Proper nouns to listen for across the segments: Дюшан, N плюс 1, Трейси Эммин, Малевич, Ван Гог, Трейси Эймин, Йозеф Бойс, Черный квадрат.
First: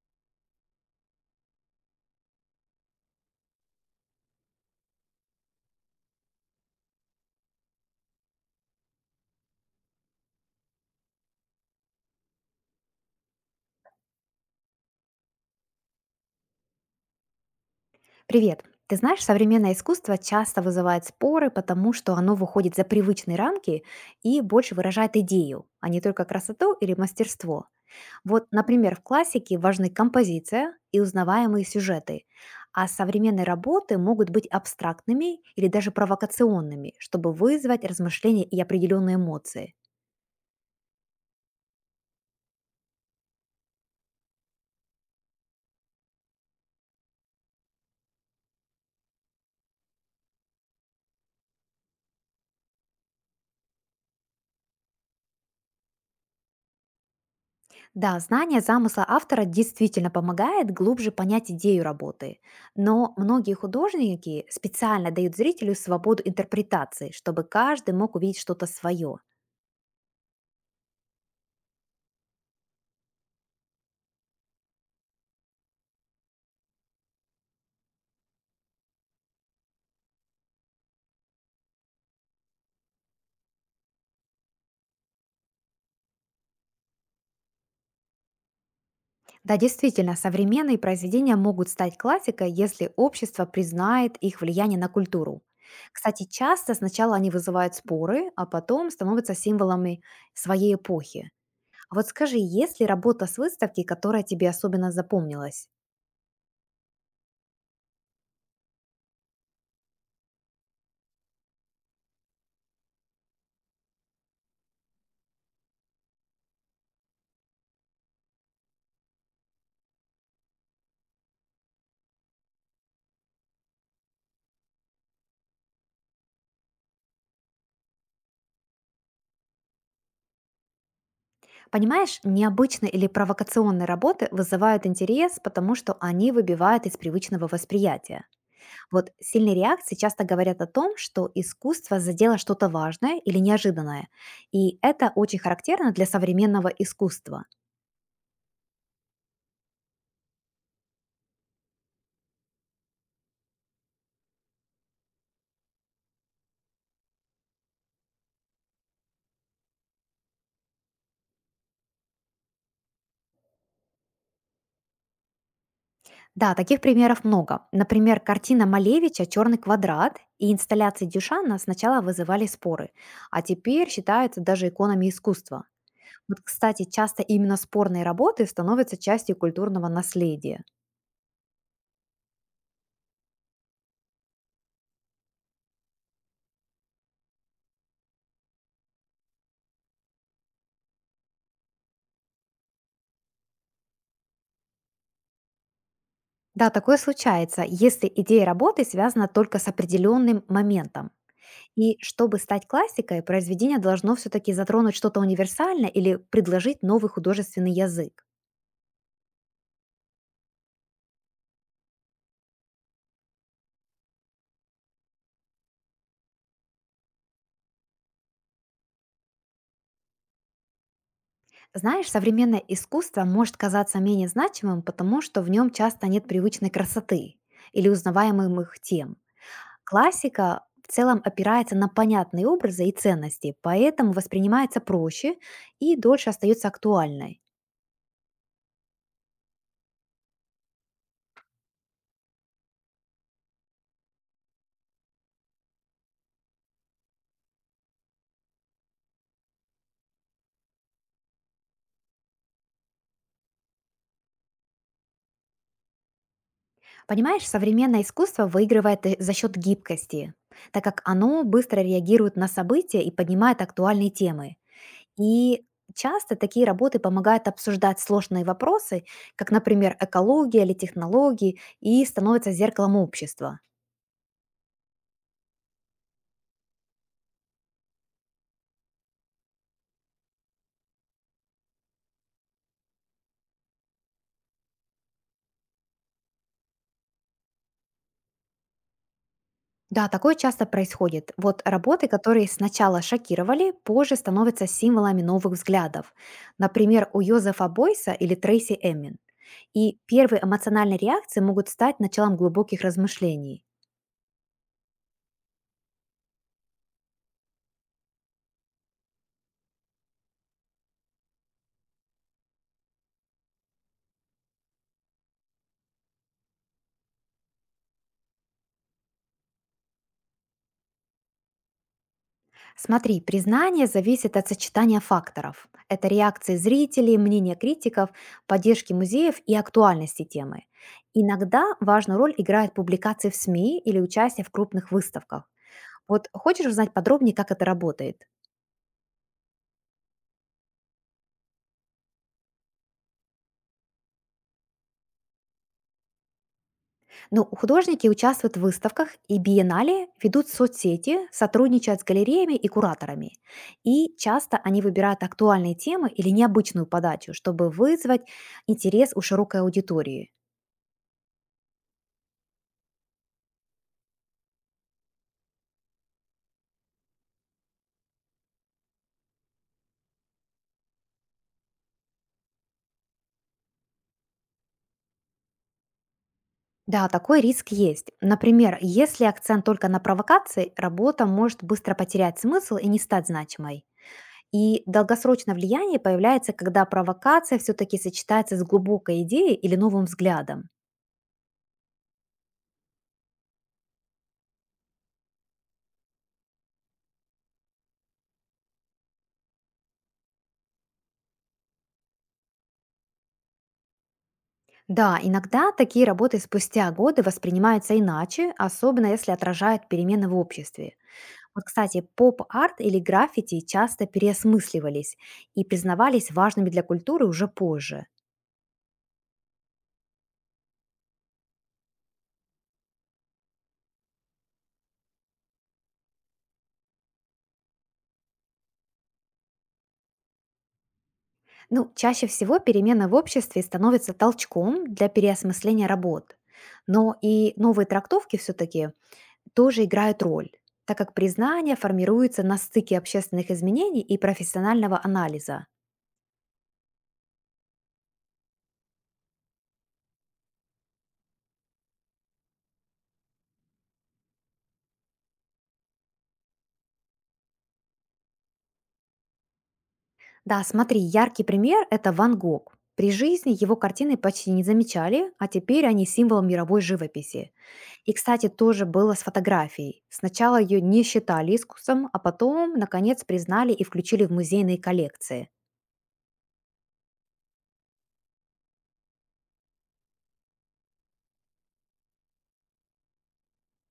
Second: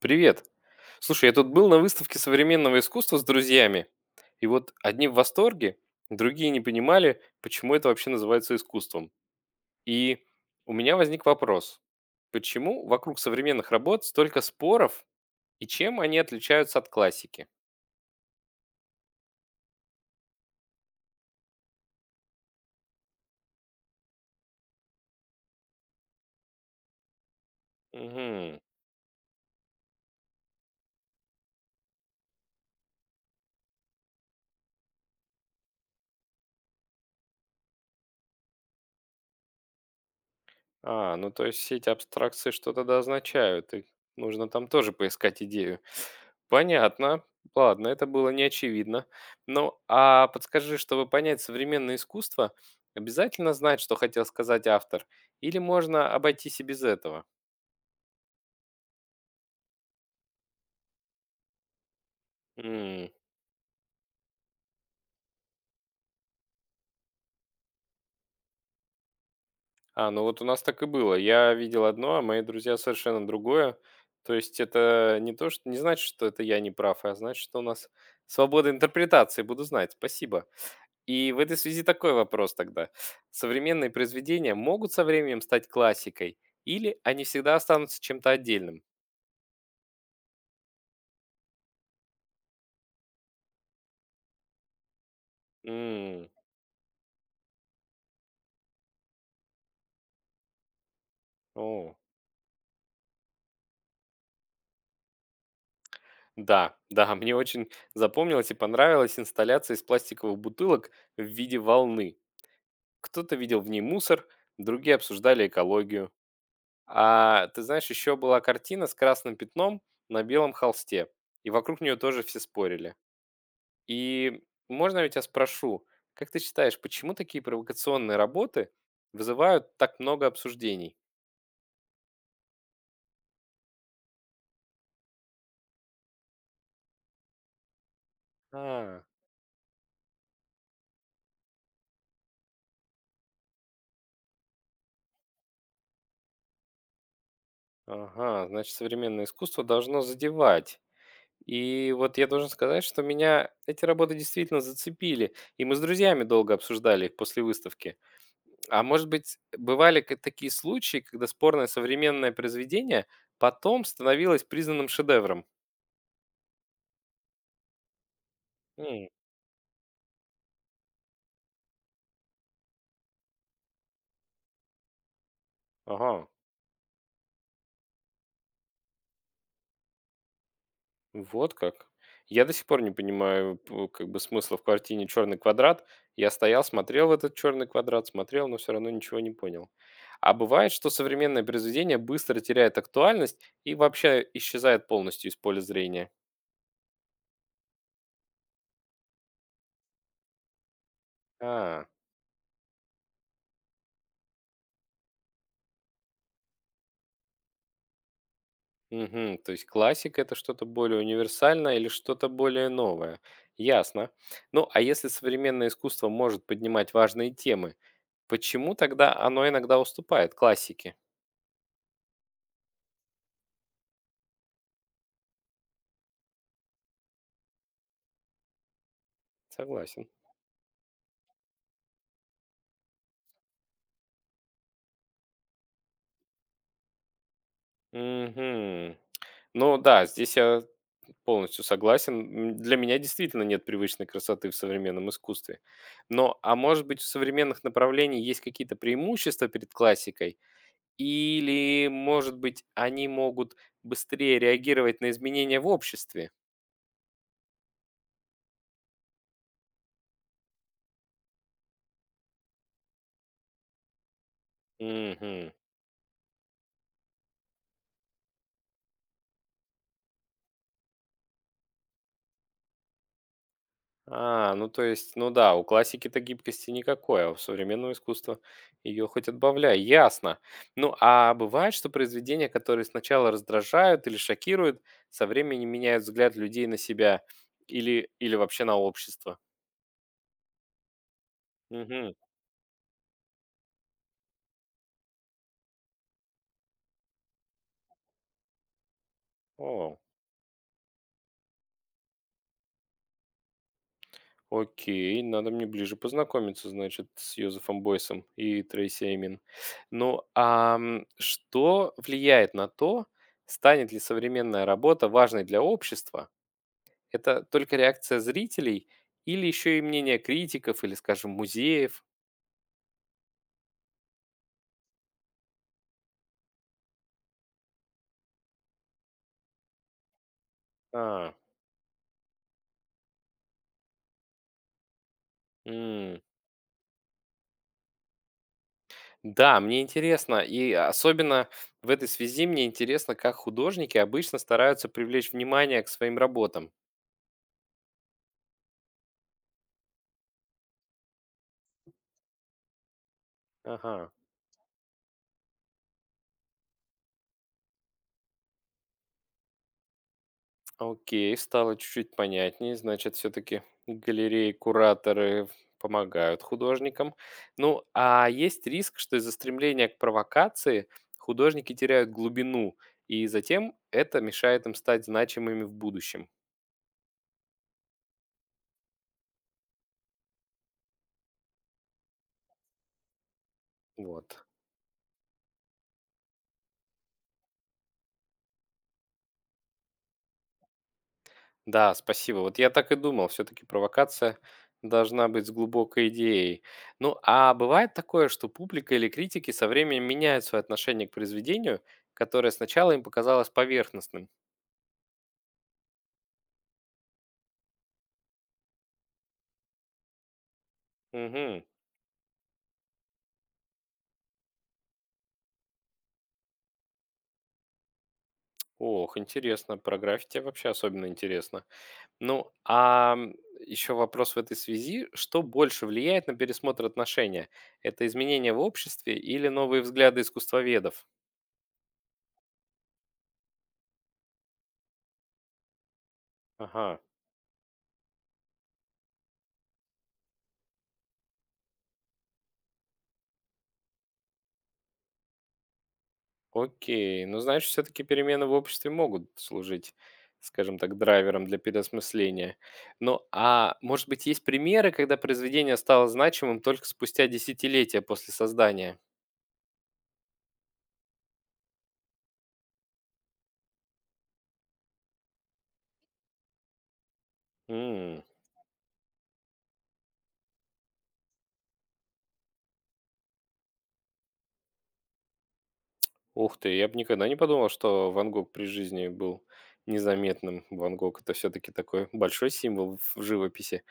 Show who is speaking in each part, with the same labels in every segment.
Speaker 1: Привет. Слушай, я тут был на выставке современного искусства с друзьями, и вот одни в восторге, другие не понимали, почему это вообще называется искусством. И у меня возник вопрос. Почему вокруг современных работ столько споров, и чем они отличаются от классики?
Speaker 2: Привет. Ты знаешь, современное искусство часто вызывает споры, потому что оно выходит за привычные рамки и больше выражает идею, а не только красоту или мастерство. Вот,
Speaker 1: Мгм.
Speaker 2: например, в классике важны композиция и узнаваемые сюжеты, а современные работы могут быть абстрактными или даже провокационными, чтобы вызвать размышления и определенные эмоции.
Speaker 1: А, ну то есть все эти абстракции что-то да означают, и нужно там тоже поискать идею. Понятно. Ладно, это было не очевидно. Ну, а подскажи, чтобы понять современное искусство, обязательно знать, что хотел сказать автор, или можно обойтись и без этого?
Speaker 2: Да, знание замысла автора действительно помогает глубже понять идею работы,
Speaker 1: М,
Speaker 2: но многие художники специально дают зрителю свободу интерпретации, чтобы каждый мог увидеть что-то свое.
Speaker 1: А, ну вот у нас так и было. Я видел одно, а мои друзья совершенно другое. То есть это не то, что не значит, что это я не прав, а значит, что у нас свобода интерпретации. Буду знать. Спасибо. И в этой связи такой вопрос тогда. Современные произведения могут со временем стать классикой или они всегда останутся чем-то отдельным?
Speaker 2: Да, действительно, современные произведения могут стать классикой, если общество признает их влияние на культуру. Кстати,
Speaker 1: М,
Speaker 2: часто сначала они вызывают споры, а потом становятся символами своей эпохи. А
Speaker 1: о,
Speaker 2: вот скажи, есть ли работа с выставки, которая тебе особенно запомнилась?
Speaker 1: Да, да, мне очень запомнилась и понравилась инсталляция из пластиковых бутылок в виде волны. Кто-то видел в ней мусор, другие обсуждали экологию. А ты знаешь, еще была картина с красным пятном на белом холсте, и вокруг нее тоже все спорили. И можно я тебя спрошу, как ты считаешь, почему такие провокационные работы вызывают так много обсуждений?
Speaker 2: Понимаешь, необычные или провокационные работы вызывают интерес, потому что они выбивают из привычного восприятия.
Speaker 1: А,
Speaker 2: Вот сильные реакции часто говорят о том, что искусство задело что-то важное или неожиданное. И это очень характерно для современного искусства.
Speaker 1: ага, значит, современное искусство должно задевать. И вот я должен сказать, что меня эти работы действительно зацепили. И мы с друзьями долго обсуждали их после выставки. А может быть, бывали такие случаи, когда спорное современное произведение потом становилось признанным шедевром?
Speaker 2: Да, таких примеров много. Например, картина
Speaker 1: М,
Speaker 2: Малевича «Черный квадрат» и инсталляции Дюшана сначала вызывали споры, а теперь считаются даже иконами искусства.
Speaker 1: Ага.
Speaker 2: Вот, кстати, часто именно спорные работы становятся частью культурного наследия.
Speaker 1: Вот как. Я до сих пор не понимаю, как бы смысла в картине «Черный квадрат». Я стоял, смотрел в этот черный квадрат, смотрел, но все равно ничего не понял. А бывает, что современное произведение быстро теряет актуальность и вообще исчезает полностью из поля зрения.
Speaker 2: Да, такое случается, если идея работы связана только с определенным моментом.
Speaker 1: А,
Speaker 2: И чтобы стать классикой, произведение должно все-таки затронуть что-то универсальное или предложить новый художественный язык.
Speaker 1: мгм, то есть классика это что-то более универсальное или что-то более новое. Ясно. Ну, а если современное искусство может поднимать важные темы, почему тогда оно иногда уступает классике?
Speaker 2: Знаешь, современное искусство может казаться менее значимым, потому что в нем часто нет привычной красоты или узнаваемых тем.
Speaker 1: Согласен.
Speaker 2: Классика в целом опирается на понятные образы и ценности, поэтому воспринимается проще и дольше остается актуальной.
Speaker 1: Мгм. Ну да, здесь я полностью согласен. Для меня действительно нет привычной красоты в современном искусстве. Но, а может быть, у современных направлений есть какие-то преимущества перед классикой? Или, может быть, они могут быстрее реагировать на изменения в обществе?
Speaker 2: Понимаешь, современное искусство выигрывает за счет гибкости, так как оно быстро реагирует на события и поднимает актуальные темы.
Speaker 1: Мгм.
Speaker 2: И часто такие работы помогают обсуждать сложные вопросы, как, например, экология или технологии, и становятся зеркалом общества.
Speaker 1: А, ну то есть, ну да, у классики-то гибкости никакой, а у современного искусства ее хоть отбавляй, ясно. Ну а бывает, что произведения, которые сначала раздражают или шокируют, со временем меняют взгляд людей на себя или, или вообще на общество.
Speaker 2: Да, такое часто происходит. Вот работы,
Speaker 1: Угу.
Speaker 2: которые сначала шокировали, позже становятся символами новых взглядов. Например, у Йозефа Бойса или Трейси Эммин.
Speaker 1: О,
Speaker 2: И первые эмоциональные реакции могут стать началом глубоких размышлений.
Speaker 1: окей, надо мне ближе познакомиться, значит, с Йозефом Бойсом и Трейси Эймин. Ну а что влияет на то, станет ли современная работа важной для общества? Это только реакция зрителей или еще и мнение критиков или, скажем, музеев?
Speaker 2: Смотри, признание зависит от сочетания факторов. Это реакции зрителей, мнения критиков, поддержки музеев и актуальности темы.
Speaker 1: А,
Speaker 2: Иногда важную роль играют публикации в СМИ или участие в крупных выставках.
Speaker 1: м.
Speaker 2: Вот хочешь узнать подробнее, как это работает?
Speaker 1: Да, мне интересно, и особенно в этой связи мне интересно, как художники обычно стараются привлечь внимание к своим работам.
Speaker 2: Ну, художники участвуют в выставках и биеннале, ведут соцсети, сотрудничают с галереями и кураторами.
Speaker 1: Ага.
Speaker 2: И часто они выбирают актуальные темы или необычную подачу, чтобы вызвать интерес у широкой аудитории.
Speaker 1: Окей, стало чуть-чуть понятнее. Значит, все-таки галереи, кураторы помогают художникам. Ну, а есть риск, что из-за стремления к провокации художники теряют глубину, и затем это мешает им стать значимыми в будущем.
Speaker 2: Да, такой риск есть. Например, если акцент только на провокации, работа может быстро потерять смысл и не стать значимой.
Speaker 1: Вот.
Speaker 2: И долгосрочное влияние появляется, когда провокация все-таки сочетается с глубокой идеей или новым взглядом.
Speaker 1: Да, спасибо. Вот я так и думал, все-таки провокация должна быть с глубокой идеей. Ну, а бывает такое, что публика или критики со временем меняют свое отношение к произведению, которое сначала им показалось поверхностным.
Speaker 2: Да, иногда такие работы спустя годы воспринимаются иначе, особенно если отражают перемены в обществе.
Speaker 1: Угу.
Speaker 2: Вот, кстати, поп-арт или граффити часто переосмысливались и признавались важными для культуры уже позже.
Speaker 1: Ох, интересно. Про граффити вообще особенно интересно. Ну, а еще вопрос в этой связи. Что больше влияет на пересмотр отношения? Это изменения в обществе или новые взгляды искусствоведов?
Speaker 2: Ну, чаще всего перемена в обществе становится толчком для переосмысления работ.
Speaker 1: Ага,
Speaker 2: Но и новые трактовки все-таки тоже играют роль, так как признание формируется на стыке общественных изменений и профессионального анализа.
Speaker 1: окей. Ну, значит, все-таки перемены в обществе могут служить, скажем так, драйвером для переосмысления. Ну, а может быть, есть примеры, когда произведение стало значимым только спустя десятилетия после создания?
Speaker 2: Да, смотри, яркий пример — это Ван Гог. При жизни его картины почти не замечали, а теперь они символ мировой живописи. И, кстати, тоже было с фотографией. Сначала ее не считали искусством, а потом, наконец, признали и включили в музейные коллекции.
Speaker 1: Ух ты, я бы никогда не подумал, что Ван Гог при жизни был незаметным. Ван Гог это все-таки такой большой символ в живописи.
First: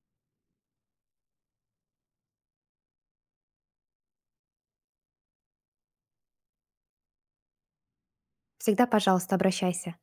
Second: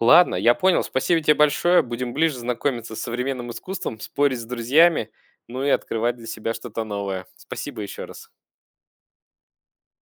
Speaker 1: Ладно, я понял. Спасибо тебе большое. Будем ближе знакомиться с современным искусством, спорить с друзьями, ну и открывать для себя что-то новое. Спасибо еще раз.
Speaker 2: Всегда, пожалуйста, обращайся.